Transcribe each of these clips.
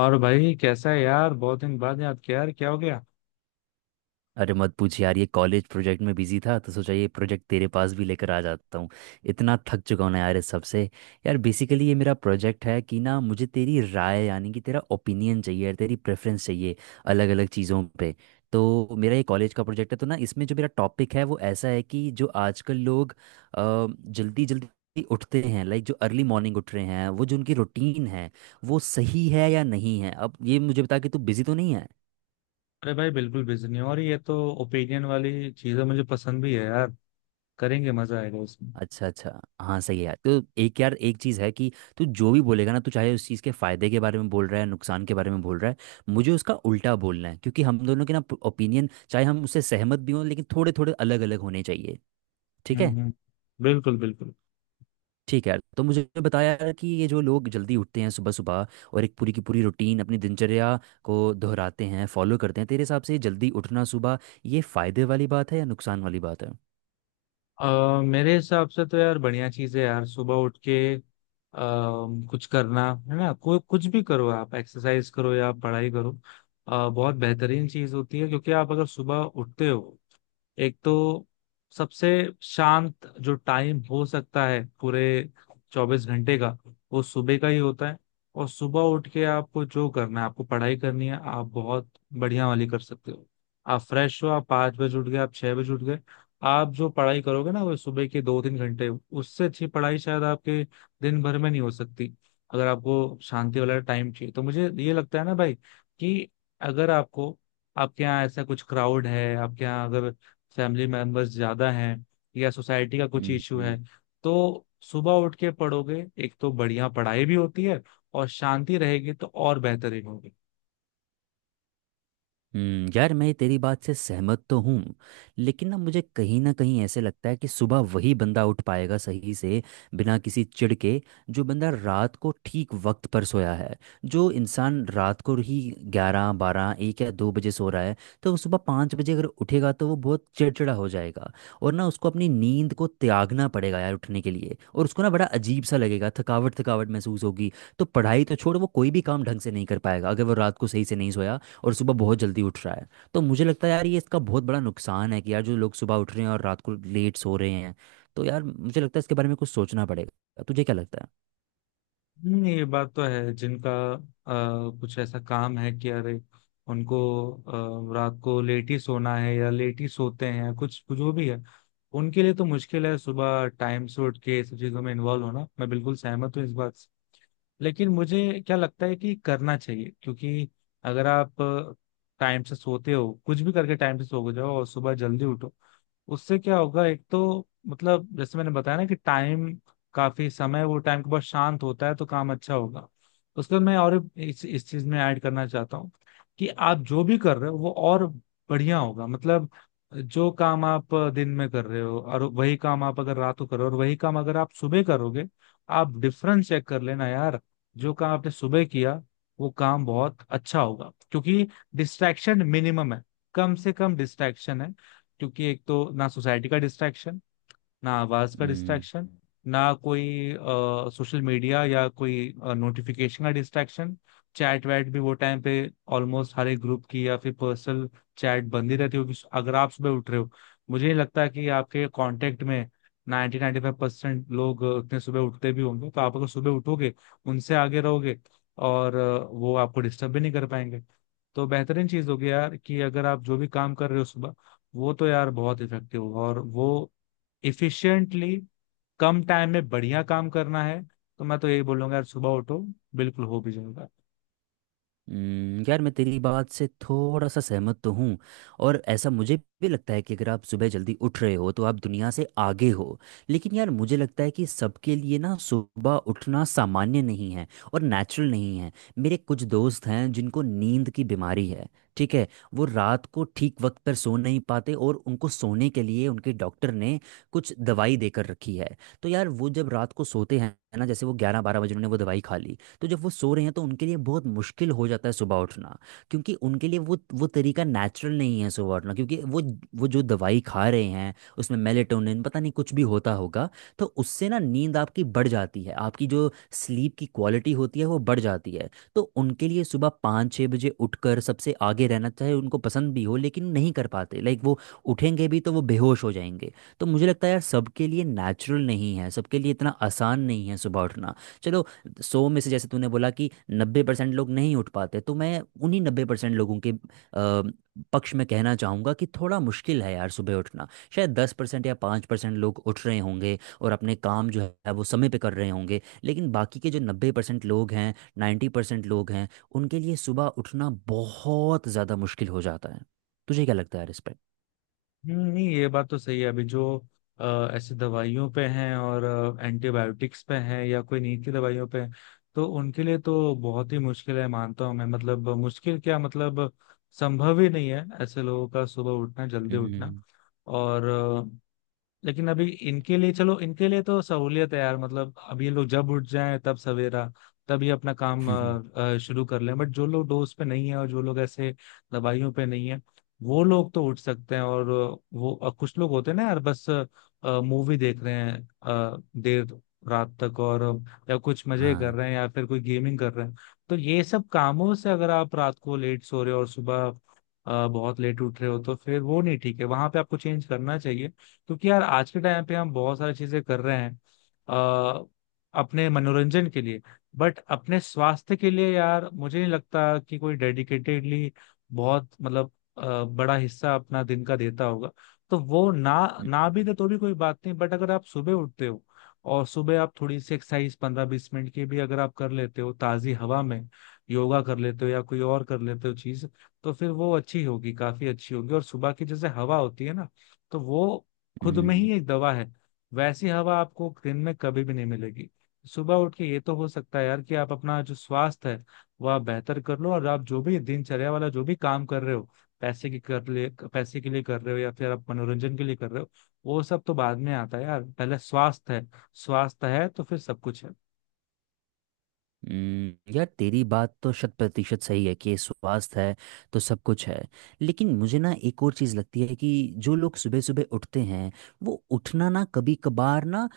और भाई, कैसा है यार? बहुत दिन बाद याद किया यार, क्या हो गया? अरे मत पूछ यार, ये कॉलेज प्रोजेक्ट में बिजी था तो सोचा ये प्रोजेक्ट तेरे पास भी लेकर आ जाता हूँ। इतना थक चुका हूँ ना यार इस सबसे। यार बेसिकली ये मेरा प्रोजेक्ट है कि ना, मुझे तेरी राय यानी कि तेरा ओपिनियन चाहिए यार, तेरी प्रेफरेंस चाहिए अलग अलग चीज़ों पे। तो मेरा ये कॉलेज का प्रोजेक्ट है, तो ना इसमें जो मेरा टॉपिक है वो ऐसा है कि जो आजकल लोग जल्दी जल्दी उठते हैं, लाइक जो अर्ली मॉर्निंग उठ रहे हैं, वो जो उनकी रूटीन है, वो सही है या नहीं है। अब ये मुझे बता कि तू बिजी तो नहीं है। अरे भाई, बिल्कुल बिजी नहीं हो। और ये तो ओपिनियन वाली चीजें मुझे पसंद भी है यार। करेंगे, मजा आएगा इसमें। अच्छा अच्छा। हाँ सही है यार। तो एक यार एक चीज़ है कि तू जो भी बोलेगा ना, तू चाहे उस चीज़ के फायदे के बारे में बोल रहा है नुकसान के बारे में बोल रहा है, मुझे उसका उल्टा बोलना है, क्योंकि हम दोनों के ना ओपिनियन, चाहे हम उससे सहमत भी हों, लेकिन थोड़े थोड़े अलग अलग होने चाहिए। ठीक है। हम्म, हम्म। बिल्कुल, बिल्कुल। ठीक है यार। तो मुझे बताया यार कि ये जो लोग जल्दी उठते हैं सुबह सुबह, और एक पूरी की पूरी रूटीन अपनी दिनचर्या को दोहराते हैं फॉलो करते हैं, तेरे हिसाब से जल्दी उठना सुबह, ये फायदे वाली बात है या नुकसान वाली बात है? मेरे हिसाब से तो यार बढ़िया चीज है यार। सुबह उठ के कुछ करना है ना, कोई कुछ भी करो, आप एक्सरसाइज करो या पढ़ाई करो। बहुत बेहतरीन चीज होती है, क्योंकि आप अगर सुबह उठते हो, एक तो सबसे शांत जो टाइम हो सकता है पूरे 24 घंटे का, वो सुबह का ही होता है। और सुबह उठ के आपको जो करना है, आपको पढ़ाई करनी है, आप बहुत बढ़िया वाली कर सकते हो। आप फ्रेश हो, आप 5 बजे उठ गए, आप 6 बजे उठ गए, आप जो पढ़ाई करोगे ना वो सुबह के 2-3 घंटे, उससे अच्छी पढ़ाई शायद आपके दिन भर में नहीं हो सकती। अगर आपको शांति वाला टाइम चाहिए तो मुझे ये लगता है ना भाई कि अगर आपको आपके यहाँ ऐसा कुछ क्राउड है, आपके यहाँ अगर फैमिली मेंबर्स ज्यादा हैं या सोसाइटी का कुछ हम्म इशू है, हम्म। तो सुबह उठ के पढ़ोगे, एक तो बढ़िया पढ़ाई भी होती है और शांति रहेगी तो और बेहतरीन होगी। हम्म, यार मैं तेरी बात से सहमत तो हूँ, लेकिन ना मुझे कहीं ना कहीं ऐसे लगता है कि सुबह वही बंदा उठ पाएगा सही से, बिना किसी चिढ़ के, जो बंदा रात को ठीक वक्त पर सोया है। जो इंसान रात को ही 11 12 1 या 2 बजे सो रहा है, तो वो सुबह 5 बजे अगर उठेगा तो वो बहुत चिड़चिड़ा हो जाएगा, और ना उसको अपनी नींद को त्यागना पड़ेगा यार उठने के लिए, और उसको ना बड़ा अजीब सा लगेगा, थकावट थकावट महसूस होगी। तो पढ़ाई तो छोड़, वो कोई भी काम ढंग से नहीं कर पाएगा अगर वो रात को सही से नहीं सोया और सुबह बहुत जल्दी उठ रहा है। तो मुझे लगता है यार ये इसका बहुत बड़ा नुकसान है कि यार जो लोग सुबह उठ रहे हैं और रात को लेट सो रहे हैं। तो यार मुझे लगता है इसके बारे में कुछ सोचना पड़ेगा। तुझे क्या लगता ये बात तो है। जिनका कुछ ऐसा काम है कि अरे उनको रात को लेट ही सोना है, या लेट ही सोते हैं, या कुछ कुछ जो भी है, उनके लिए तो मुश्किल है सुबह टाइम से उठ के ये सब चीजों में इन्वॉल्व होना। मैं बिल्कुल सहमत हूँ इस बात। लेकिन मुझे क्या लगता है कि करना चाहिए, क्योंकि अगर आप टाइम से सोते हो, कुछ भी करके टाइम से सो जाओ और सुबह जल्दी उठो। उससे क्या होगा, एक तो मतलब जैसे मैंने बताया ना कि टाइम, काफी समय वो टाइम के बाद शांत होता है, तो काम अच्छा होगा। उसके बाद मैं और इस चीज में ऐड करना चाहता हूँ कि आप जो भी कर रहे हो वो और बढ़िया होगा। मतलब, जो काम आप दिन में कर रहे हो और वही काम आप अगर रात को करो और वही काम अगर आप सुबह करोगे, आप डिफरेंस चेक कर लेना यार। जो काम आपने सुबह किया वो काम बहुत अच्छा होगा, क्योंकि डिस्ट्रैक्शन मिनिमम है, कम से कम डिस्ट्रैक्शन है। क्योंकि एक तो ना सोसाइटी का डिस्ट्रैक्शन, ना आवाज का है? डिस्ट्रैक्शन, ना कोई सोशल मीडिया या कोई नोटिफिकेशन का डिस्ट्रैक्शन। चैट वैट भी वो टाइम पे ऑलमोस्ट हर एक ग्रुप की या फिर पर्सनल चैट बंद ही रहती होगी, अगर आप सुबह उठ रहे हो। मुझे नहीं लगता कि आपके कांटेक्ट में 90-95% लोग उतने सुबह उठते भी होंगे। तो आप अगर सुबह उठोगे, उनसे आगे रहोगे, और वो आपको डिस्टर्ब भी नहीं कर पाएंगे। तो बेहतरीन चीज होगी यार कि अगर आप जो भी काम कर रहे हो सुबह, वो तो यार बहुत इफेक्टिव होगा, और वो इफिशिएंटली कम टाइम में बढ़िया काम करना है। तो मैं तो यही बोलूंगा यार, सुबह उठो, बिल्कुल हो भी जाएगा। यार मैं तेरी बात से थोड़ा सा सहमत तो हूँ, और ऐसा मुझे भी लगता है कि अगर आप सुबह जल्दी उठ रहे हो तो आप दुनिया से आगे हो। लेकिन यार मुझे लगता है कि सबके लिए ना सुबह उठना सामान्य नहीं है और नेचुरल नहीं है। मेरे कुछ दोस्त हैं जिनको नींद की बीमारी है, ठीक है। वो रात को ठीक वक्त पर सो नहीं पाते, और उनको सोने के लिए उनके डॉक्टर ने कुछ दवाई देकर रखी है। तो यार वो जब रात को सोते हैं ना, जैसे वो 11 12 बजे उन्होंने वो दवाई खा ली, तो जब वो सो रहे हैं तो उनके लिए बहुत मुश्किल हो जाता है सुबह उठना, क्योंकि उनके लिए वो तरीका नेचुरल नहीं है सुबह उठना, क्योंकि वो जो दवाई खा रहे हैं उसमें मेलेटोनिन पता नहीं कुछ भी होता होगा। तो उससे ना नींद आपकी बढ़ जाती है, आपकी जो स्लीप की क्वालिटी होती है वो बढ़ जाती है। तो उनके लिए सुबह 5 6 बजे उठकर सबसे आगे रहना, चाहे उनको पसंद भी हो, लेकिन नहीं कर पाते, लाइक वो उठेंगे भी तो वो बेहोश हो जाएंगे। तो मुझे लगता है यार सबके लिए नेचुरल नहीं है, सबके लिए इतना आसान नहीं है सुबह उठना। चलो, 100 में से जैसे तूने बोला कि 90% लोग नहीं उठ पाते, तो मैं उन्हीं 90% लोगों के पक्ष में कहना चाहूँगा कि थोड़ा मुश्किल है यार सुबह उठना। शायद 10% या 5% लोग उठ रहे होंगे और अपने काम जो है वो समय पे कर रहे होंगे, लेकिन बाकी के जो 90% लोग हैं, 90% लोग हैं, उनके लिए सुबह उठना बहुत ज़्यादा मुश्किल हो जाता है। तुझे क्या लगता है यार इस पर? नहीं ये बात तो सही है। अभी जो ऐसे दवाइयों पे हैं और एंटीबायोटिक्स पे हैं या कोई नींद की दवाइयों पे हैं, तो उनके लिए तो बहुत ही मुश्किल है, मानता हूँ मैं। मतलब मुश्किल क्या, मतलब संभव ही नहीं है ऐसे लोगों का सुबह उठना, जल्दी उठना। हम्म, और लेकिन अभी इनके लिए, चलो इनके लिए तो सहूलियत है यार, मतलब अब ये लोग जब उठ जाएं तब सवेरा, तब ये अपना काम शुरू कर लें। बट जो लोग डोज पे नहीं है और जो लोग ऐसे दवाइयों पे नहीं है, वो लोग तो उठ सकते हैं। और वो, कुछ लोग होते हैं ना यार, बस मूवी देख रहे हैं देर रात तक, और या कुछ मजे कर हाँ। रहे हैं या फिर कोई गेमिंग कर रहे हैं। तो ये सब कामों से अगर आप रात को लेट सो रहे हो और सुबह बहुत लेट उठ रहे हो, तो फिर वो नहीं ठीक है, वहां पे आपको चेंज करना चाहिए। क्योंकि यार आज के टाइम पे हम बहुत सारी चीजें कर रहे हैं आ, अपने मनोरंजन के लिए। बट अपने स्वास्थ्य के लिए यार मुझे नहीं लगता कि कोई डेडिकेटेडली, बहुत मतलब बड़ा हिस्सा अपना दिन का देता होगा। तो वो ना ना भी हम्म, दे तो भी कोई बात नहीं। बट अगर आप सुबह उठते हो और सुबह आप थोड़ी सी एक्सरसाइज 15-20 मिनट की भी अगर आप कर लेते हो ताजी हवा में, योगा कर लेते हो या कोई और कर लेते हो चीज, तो फिर वो अच्छी होगी, काफी अच्छी होगी। और सुबह की जैसे हवा होती है ना, तो वो खुद में हम्म, ही एक दवा है। वैसी हवा आपको दिन में कभी भी नहीं मिलेगी। सुबह उठ के ये तो हो सकता है यार कि आप अपना जो स्वास्थ्य है वह आप बेहतर कर लो, और आप जो भी दिनचर्या वाला जो भी काम कर रहे हो, पैसे के लिए कर रहे हो या फिर आप मनोरंजन के लिए कर रहे हो, वो सब तो बाद में आता है यार। पहले स्वास्थ्य है, स्वास्थ्य है तो फिर सब कुछ है। यार तेरी बात तो 100% सही है कि स्वास्थ्य है तो सब कुछ है। लेकिन मुझे ना एक और चीज़ लगती है कि जो लोग सुबह सुबह उठते हैं, वो उठना ना कभी कभार ना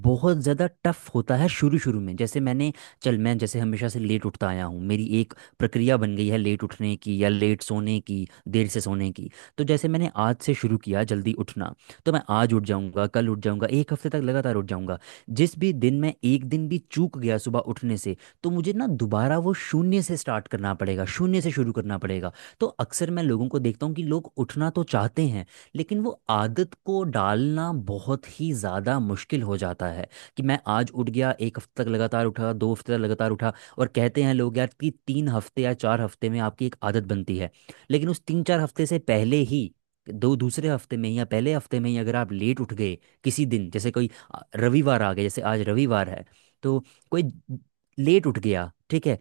बहुत ज़्यादा टफ होता है शुरू शुरू में, जैसे मैंने, चल मैं जैसे हमेशा से लेट उठता आया हूँ, मेरी एक प्रक्रिया बन गई है लेट उठने की या लेट सोने की, देर से सोने की। तो जैसे मैंने आज से शुरू किया जल्दी उठना, तो मैं आज उठ जाऊँगा, कल उठ जाऊँगा, 1 हफ्ते तक लगातार उठ जाऊँगा। जिस भी दिन मैं एक दिन भी चूक गया सुबह उठने से, तो मुझे ना दोबारा वो शून्य से स्टार्ट करना पड़ेगा, शून्य से शुरू करना पड़ेगा। तो अक्सर मैं लोगों को देखता हूँ कि लोग उठना तो चाहते हैं, लेकिन वो आदत को डालना बहुत ही ज़्यादा मुश्किल हो जाता है। कि मैं आज उठ गया, एक हफ्ते तक लगातार उठा, 2 हफ्ते तक लगातार उठा, और कहते हैं लोग यार कि 3 हफ्ते या 4 हफ्ते में आपकी एक आदत बनती है। लेकिन उस 3 4 हफ्ते से पहले ही, दो दूसरे हफ्ते में या पहले हफ्ते में ही अगर आप लेट उठ गए किसी दिन, जैसे कोई रविवार आ गया, जैसे आज रविवार है, तो कोई लेट उठ गया, ठीक है।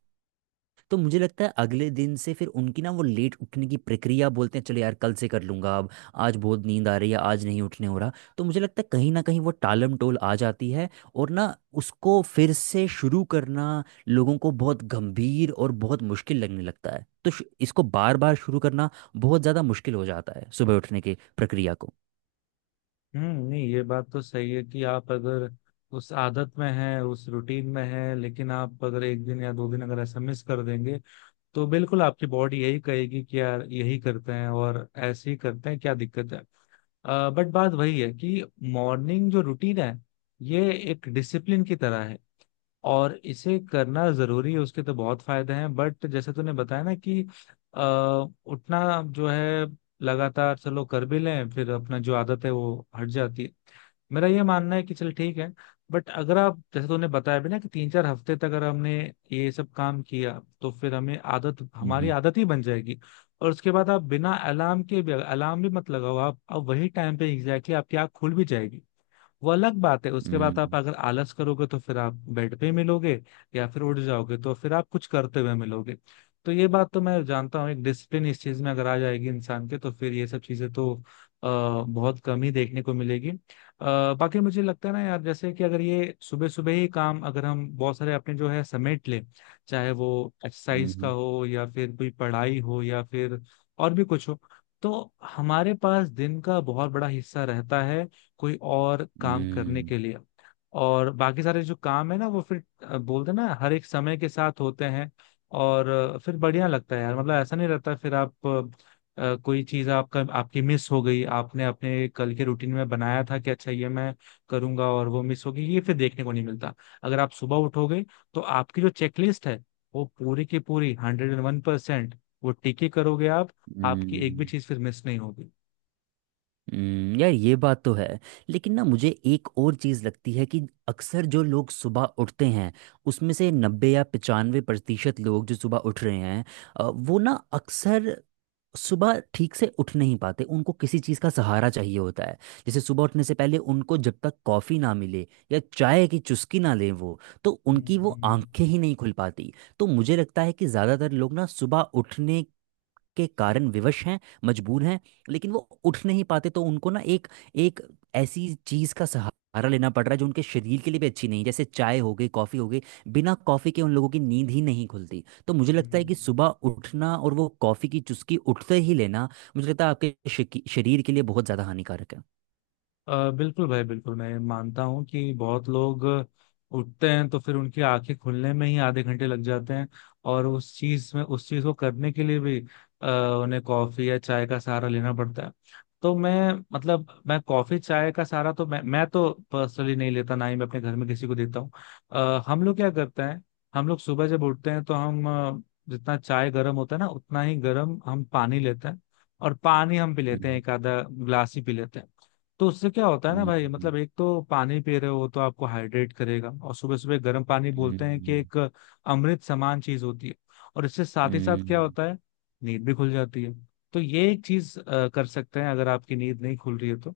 तो मुझे लगता है अगले दिन से फिर उनकी ना वो लेट उठने की प्रक्रिया, बोलते हैं चलो यार कल से कर लूंगा अब, आज बहुत नींद आ रही है, आज नहीं उठने हो रहा, तो मुझे लगता है कहीं ना कहीं वो टालम टोल आ जाती है। और ना उसको फिर से शुरू करना लोगों को बहुत गंभीर और बहुत मुश्किल लगने लगता है, तो इसको बार बार शुरू करना बहुत ज़्यादा मुश्किल हो जाता है, सुबह उठने की प्रक्रिया को। हम्म, नहीं ये बात तो सही है कि आप अगर उस आदत में हैं, उस रूटीन में हैं, लेकिन आप अगर एक दिन या दो दिन अगर ऐसा मिस कर देंगे, तो बिल्कुल आपकी बॉडी यही कहेगी कि यार यही करते हैं और ऐसे ही करते हैं, क्या दिक्कत है। बट बात वही है कि मॉर्निंग जो रूटीन है, ये एक डिसिप्लिन की तरह है और इसे करना जरूरी है, उसके तो बहुत फायदे हैं। बट जैसे तूने बताया ना कि आ, उठना जो है, लगातार चलो कर भी लें, फिर अपना जो आदत है वो हट जाती है। मेरा ये मानना है कि चल ठीक है। बट अगर आप, जैसे तूने बताया भी ना, कि 3-4 हफ्ते तक अगर हमने ये सब काम किया, तो फिर हमें आदत हमारी हम्म आदत ही बन जाएगी। और उसके बाद आप बिना अलार्म के भी, अलार्म भी मत लगाओ आप, अब वही टाइम पे एग्जैक्टली आपकी आँख खुल भी जाएगी। वो अलग बात है, उसके बाद आप हम्म अगर आलस करोगे तो फिर आप बेड पे मिलोगे, या फिर उठ जाओगे तो फिर आप कुछ करते हुए मिलोगे। तो ये बात तो मैं जानता हूँ, एक डिसिप्लिन इस चीज में अगर आ जाएगी इंसान के, तो फिर ये सब चीजें तो बहुत कम ही देखने को मिलेगी। बाकी मुझे लगता है ना यार, जैसे कि अगर ये सुबह सुबह ही काम अगर हम बहुत सारे अपने जो है समेट लें, चाहे वो एक्सरसाइज का हम्म हो या फिर कोई पढ़ाई हो या फिर और भी कुछ हो, तो हमारे पास दिन का बहुत बड़ा हिस्सा रहता है, कोई और काम करने हम्म के लिए। और बाकी सारे जो काम है ना, वो फिर बोलते हैं ना, हर एक समय के साथ होते हैं। और फिर बढ़िया लगता है यार, मतलब ऐसा नहीं रहता फिर। आप कोई चीज आपका आपकी मिस हो गई, आपने अपने कल के रूटीन में बनाया था कि अच्छा ये मैं करूंगा, और वो मिस हो गई, ये फिर देखने को नहीं मिलता। अगर आप सुबह उठोगे, तो आपकी जो चेकलिस्ट है वो पूरी की पूरी 101%, वो टिके करोगे आप। आपकी एक भी हम्म चीज फिर मिस नहीं होगी। यार ये बात तो है। लेकिन ना मुझे एक और चीज़ लगती है कि अक्सर जो लोग सुबह उठते हैं, उसमें से नब्बे या 95% लोग जो सुबह उठ रहे हैं, वो ना अक्सर सुबह ठीक से उठ नहीं पाते, उनको किसी चीज़ का सहारा चाहिए होता है। जैसे सुबह उठने से पहले उनको जब तक कॉफ़ी ना मिले या चाय की चुस्की ना लें वो, तो हम्म, उनकी वो हम्म, आंखें ही नहीं खुल पाती। तो मुझे लगता है कि ज़्यादातर लोग ना सुबह उठने के कारण विवश हैं, मजबूर हैं, लेकिन वो उठ नहीं पाते, तो उनको ना एक एक ऐसी चीज का सहारा लेना पड़ रहा है जो उनके शरीर के लिए भी अच्छी नहीं है, जैसे चाय हो गई, कॉफी हो गई। बिना कॉफी के उन लोगों की नींद ही नहीं खुलती, तो मुझे लगता है कि हम्म। सुबह उठना और वो कॉफी की चुस्की उठते ही लेना, मुझे लगता है आपके शरीर के लिए बहुत ज्यादा हानिकारक है। बिल्कुल भाई, बिल्कुल। मैं मानता हूँ कि बहुत लोग उठते हैं तो फिर उनकी आंखें खुलने में ही आधे घंटे लग जाते हैं, और उस चीज को करने के लिए भी अ, उन्हें कॉफी या चाय का सहारा लेना पड़ता है। तो मैं, मतलब मैं कॉफी चाय का सहारा तो मैं तो पर्सनली नहीं लेता, ना ही मैं अपने घर में किसी को देता हूँ। हम लोग क्या करते हैं, हम लोग सुबह जब उठते हैं तो हम जितना चाय गर्म होता है ना उतना ही गर्म हम पानी लेते हैं। और पानी हम पी लेते हैं, हम्म, एक आधा ग्लास ही पी लेते हैं। तो उससे क्या होता है ना भाई, हम्म, मतलब एक तो पानी पी रहे हो तो आपको हाइड्रेट करेगा, और सुबह सुबह गर्म पानी बोलते हैं कि हम्म, एक अमृत समान चीज होती है। और इससे साथ ही साथ क्या हम्म, होता है, नींद भी खुल जाती है। तो ये एक चीज कर सकते हैं, अगर आपकी नींद नहीं खुल रही है तो।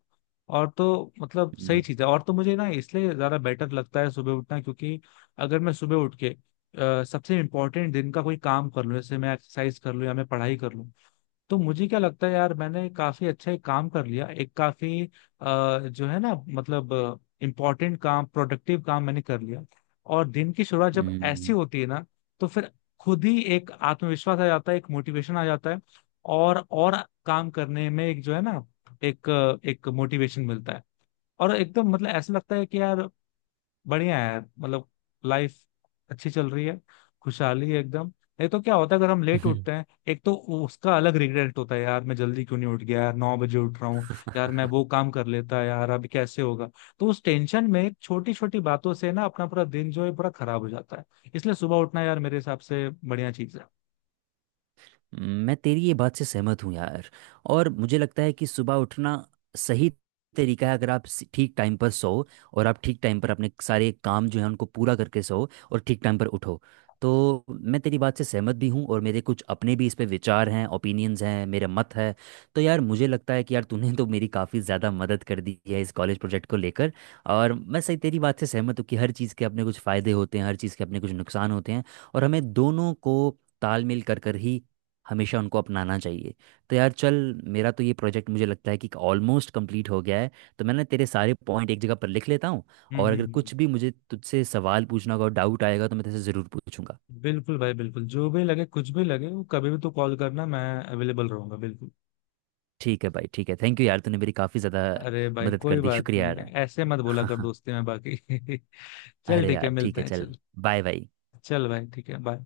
और तो मतलब सही हम्म, चीज है। और तो मुझे ना इसलिए ज्यादा बेटर लगता है सुबह उठना, क्योंकि अगर मैं सुबह उठ के सबसे इम्पोर्टेंट दिन का कोई काम कर लूँ, जैसे मैं एक्सरसाइज कर लूँ या मैं पढ़ाई कर लूँ, तो मुझे क्या लगता है यार, मैंने काफी अच्छा एक काम कर लिया, एक काफी जो है ना, मतलब इम्पोर्टेंट काम, प्रोडक्टिव काम मैंने कर लिया। और दिन की शुरुआत जब हम्म, ऐसी हम्म, होती है ना, तो फिर खुद ही एक आत्मविश्वास आ जाता है, एक मोटिवेशन आ जाता है। और काम करने में एक जो है ना, एक एक मोटिवेशन मिलता है। और एकदम मतलब ऐसा लगता है कि यार बढ़िया है, मतलब लाइफ अच्छी चल रही है, खुशहाली है एकदम। नहीं तो क्या होता है अगर हम लेट उठते हैं, एक तो उसका अलग रिग्रेट होता है, यार मैं जल्दी क्यों नहीं उठ गया, यार 9 बजे उठ रहा हूँ, यार मैं वो काम कर लेता, यार अभी कैसे होगा। तो उस टेंशन में छोटी छोटी बातों से ना अपना पूरा दिन जो है पूरा खराब हो जाता है। इसलिए सुबह उठना यार मेरे हिसाब से बढ़िया चीज है। मैं तेरी ये बात से सहमत हूँ यार, और मुझे लगता है कि सुबह उठना सही तरीका है, अगर आप ठीक टाइम पर सो, और आप ठीक टाइम पर अपने सारे काम जो है उनको पूरा करके सो, और ठीक टाइम पर उठो, तो मैं तेरी बात से सहमत भी हूँ, और मेरे कुछ अपने भी इस पे विचार हैं, ओपिनियंस हैं, मेरे मत है। तो यार मुझे लगता है कि यार तूने तो मेरी काफ़ी ज़्यादा मदद कर दी है इस कॉलेज प्रोजेक्ट को लेकर, और मैं सही तेरी बात से सहमत हूँ कि हर चीज़ के अपने कुछ फ़ायदे होते हैं, हर चीज़ के अपने कुछ नुकसान होते हैं, और हमें दोनों को तालमेल कर कर ही हमेशा उनको अपनाना चाहिए। तो यार चल, मेरा तो ये प्रोजेक्ट मुझे लगता है कि ऑलमोस्ट कंप्लीट हो गया है, तो मैं ना तेरे सारे पॉइंट एक जगह पर लिख लेता हूँ, हम्म, और हम्म, अगर कुछ भी मुझे तुझसे सवाल पूछना होगा, डाउट आएगा, तो मैं तेरे से ज़रूर पूछूंगा। बिल्कुल भाई, बिल्कुल। जो भी लगे, कुछ भी लगे वो, कभी भी तो कॉल करना, मैं अवेलेबल रहूंगा बिल्कुल। ठीक है भाई, ठीक है, थैंक यू यार, तूने मेरी काफ़ी ज़्यादा अरे भाई मदद कोई कर दी, बात शुक्रिया नहीं, यार। ऐसे मत बोला कर दोस्ती में बाकी। चल अरे ठीक है, यार ठीक मिलते है हैं, चल, चल। Bye bye. चल भाई, ठीक है, बाय।